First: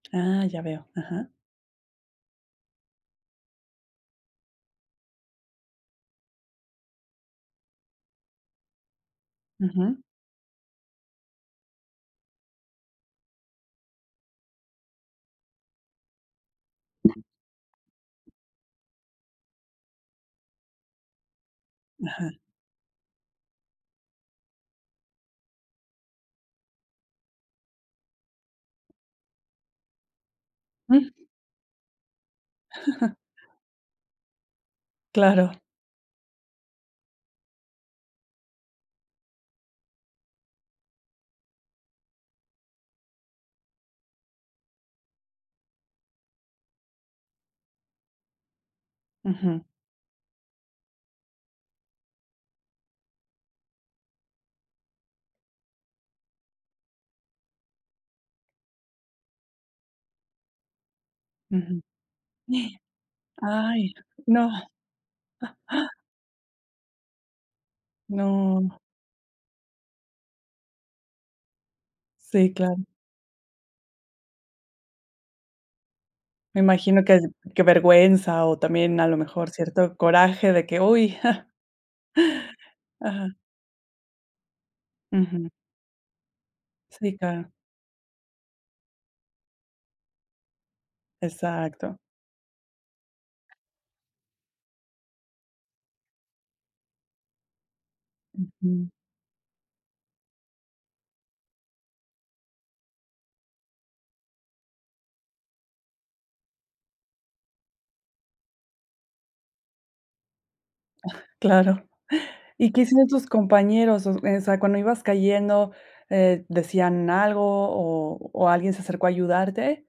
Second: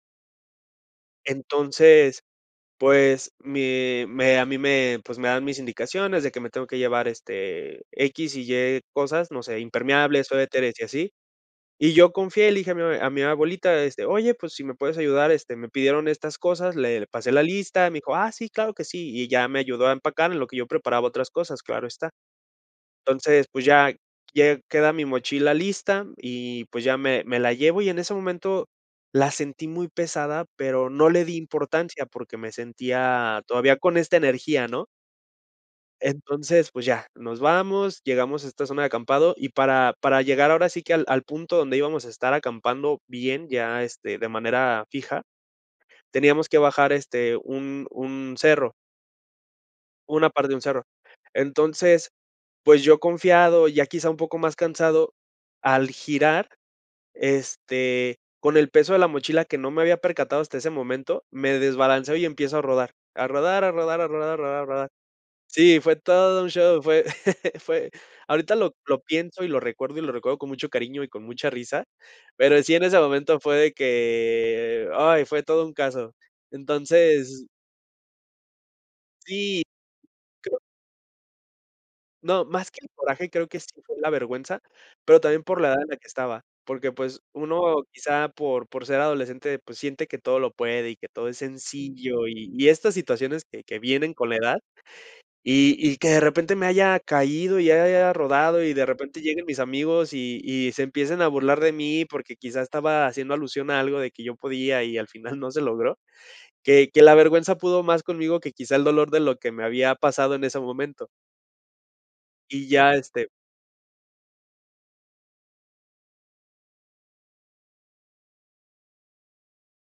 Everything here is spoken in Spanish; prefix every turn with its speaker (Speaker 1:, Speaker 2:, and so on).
Speaker 1: Ah, ya veo. Ajá.
Speaker 2: Entonces, pues, me me a mí me, pues, me dan mis indicaciones de que me tengo que llevar, este, x y y cosas, no sé,
Speaker 1: Ujú.
Speaker 2: impermeables, suéteres y así. Y yo confié y le dije a mi abue a mi abuelita, este: "Oye, pues, si me puedes ayudar, este, me pidieron estas cosas" Le le pasé la lista, me dijo: "Ah sí, claro que sí". Y ya me ayudó a empacar en lo que yo preparaba otras cosas, claro está.
Speaker 1: Ajá.
Speaker 2: Entonces, pues ya lle queda mi mochila lista y pues ya me me la llevo y en ese momento la sentí muy pesada, pero no le di importancia porque me sentía todavía con esta energía, ¿no?
Speaker 1: Claro.
Speaker 2: Entonces, pues, ya, nos vamos, llegamos a esta zona de acampado y para para llegar ahora sí que al al punto donde íbamos a estar acampando bien, ya, este, de manera fija, teníamos que bajar, este, un un cerro.
Speaker 1: Ujú.
Speaker 2: Una parte de un cerro. Entonces, pues, yo confiado, ya quizá un poco más cansado, al girar, este, con el peso de la mochila que no me había percatado hasta ese momento, me
Speaker 1: Ujú.
Speaker 2: desbalanceo y empiezo a rodar. A rodar, a
Speaker 1: Ay,
Speaker 2: rodar, a rodar, a
Speaker 1: no.
Speaker 2: rodar, rodar. Sí, fue todo un show, fue fue ahorita
Speaker 1: No.
Speaker 2: lo lo pienso y lo recuerdo, y lo recuerdo con mucho cariño y con mucha risa,
Speaker 1: Sí,
Speaker 2: pero sí, en
Speaker 1: claro.
Speaker 2: ese momento fue de que ¡ay! Fue todo un caso.
Speaker 1: Me imagino que el
Speaker 2: Entonces
Speaker 1: qué vergüenza, o también, a lo mejor,
Speaker 2: sí,
Speaker 1: cierto coraje,
Speaker 2: creo
Speaker 1: de que, uy,
Speaker 2: No, más que el coraje
Speaker 1: ajá.
Speaker 2: creo que sí fue la vergüenza, pero también
Speaker 1: Ujú.
Speaker 2: por la edad en la que estaba, porque
Speaker 1: Sí,
Speaker 2: pues,
Speaker 1: claro.
Speaker 2: uno quizá por por ser adolescente, pues, siente que todo lo puede y que todo es
Speaker 1: Exacto.
Speaker 2: sencillo y y estas situaciones que que vienen con la edad y y que de repente me haya caído y haya rodado y de
Speaker 1: Ujú.
Speaker 2: repente lleguen mis amigos y y se empiecen a burlar de mí, porque quizá estaba haciendo alusión a algo de que yo podía y al final no se logró, que que la vergüenza pudo más conmigo que quizá el dolor de lo que me había pasado en ese momento.
Speaker 1: Claro.
Speaker 2: Y
Speaker 1: ¿Y qué
Speaker 2: ya,
Speaker 1: hicieron tus
Speaker 2: este
Speaker 1: compañeros? O s esa cuando ibas cayendo, eh, ¿decían algo o o alguien se acercó a ayudarte?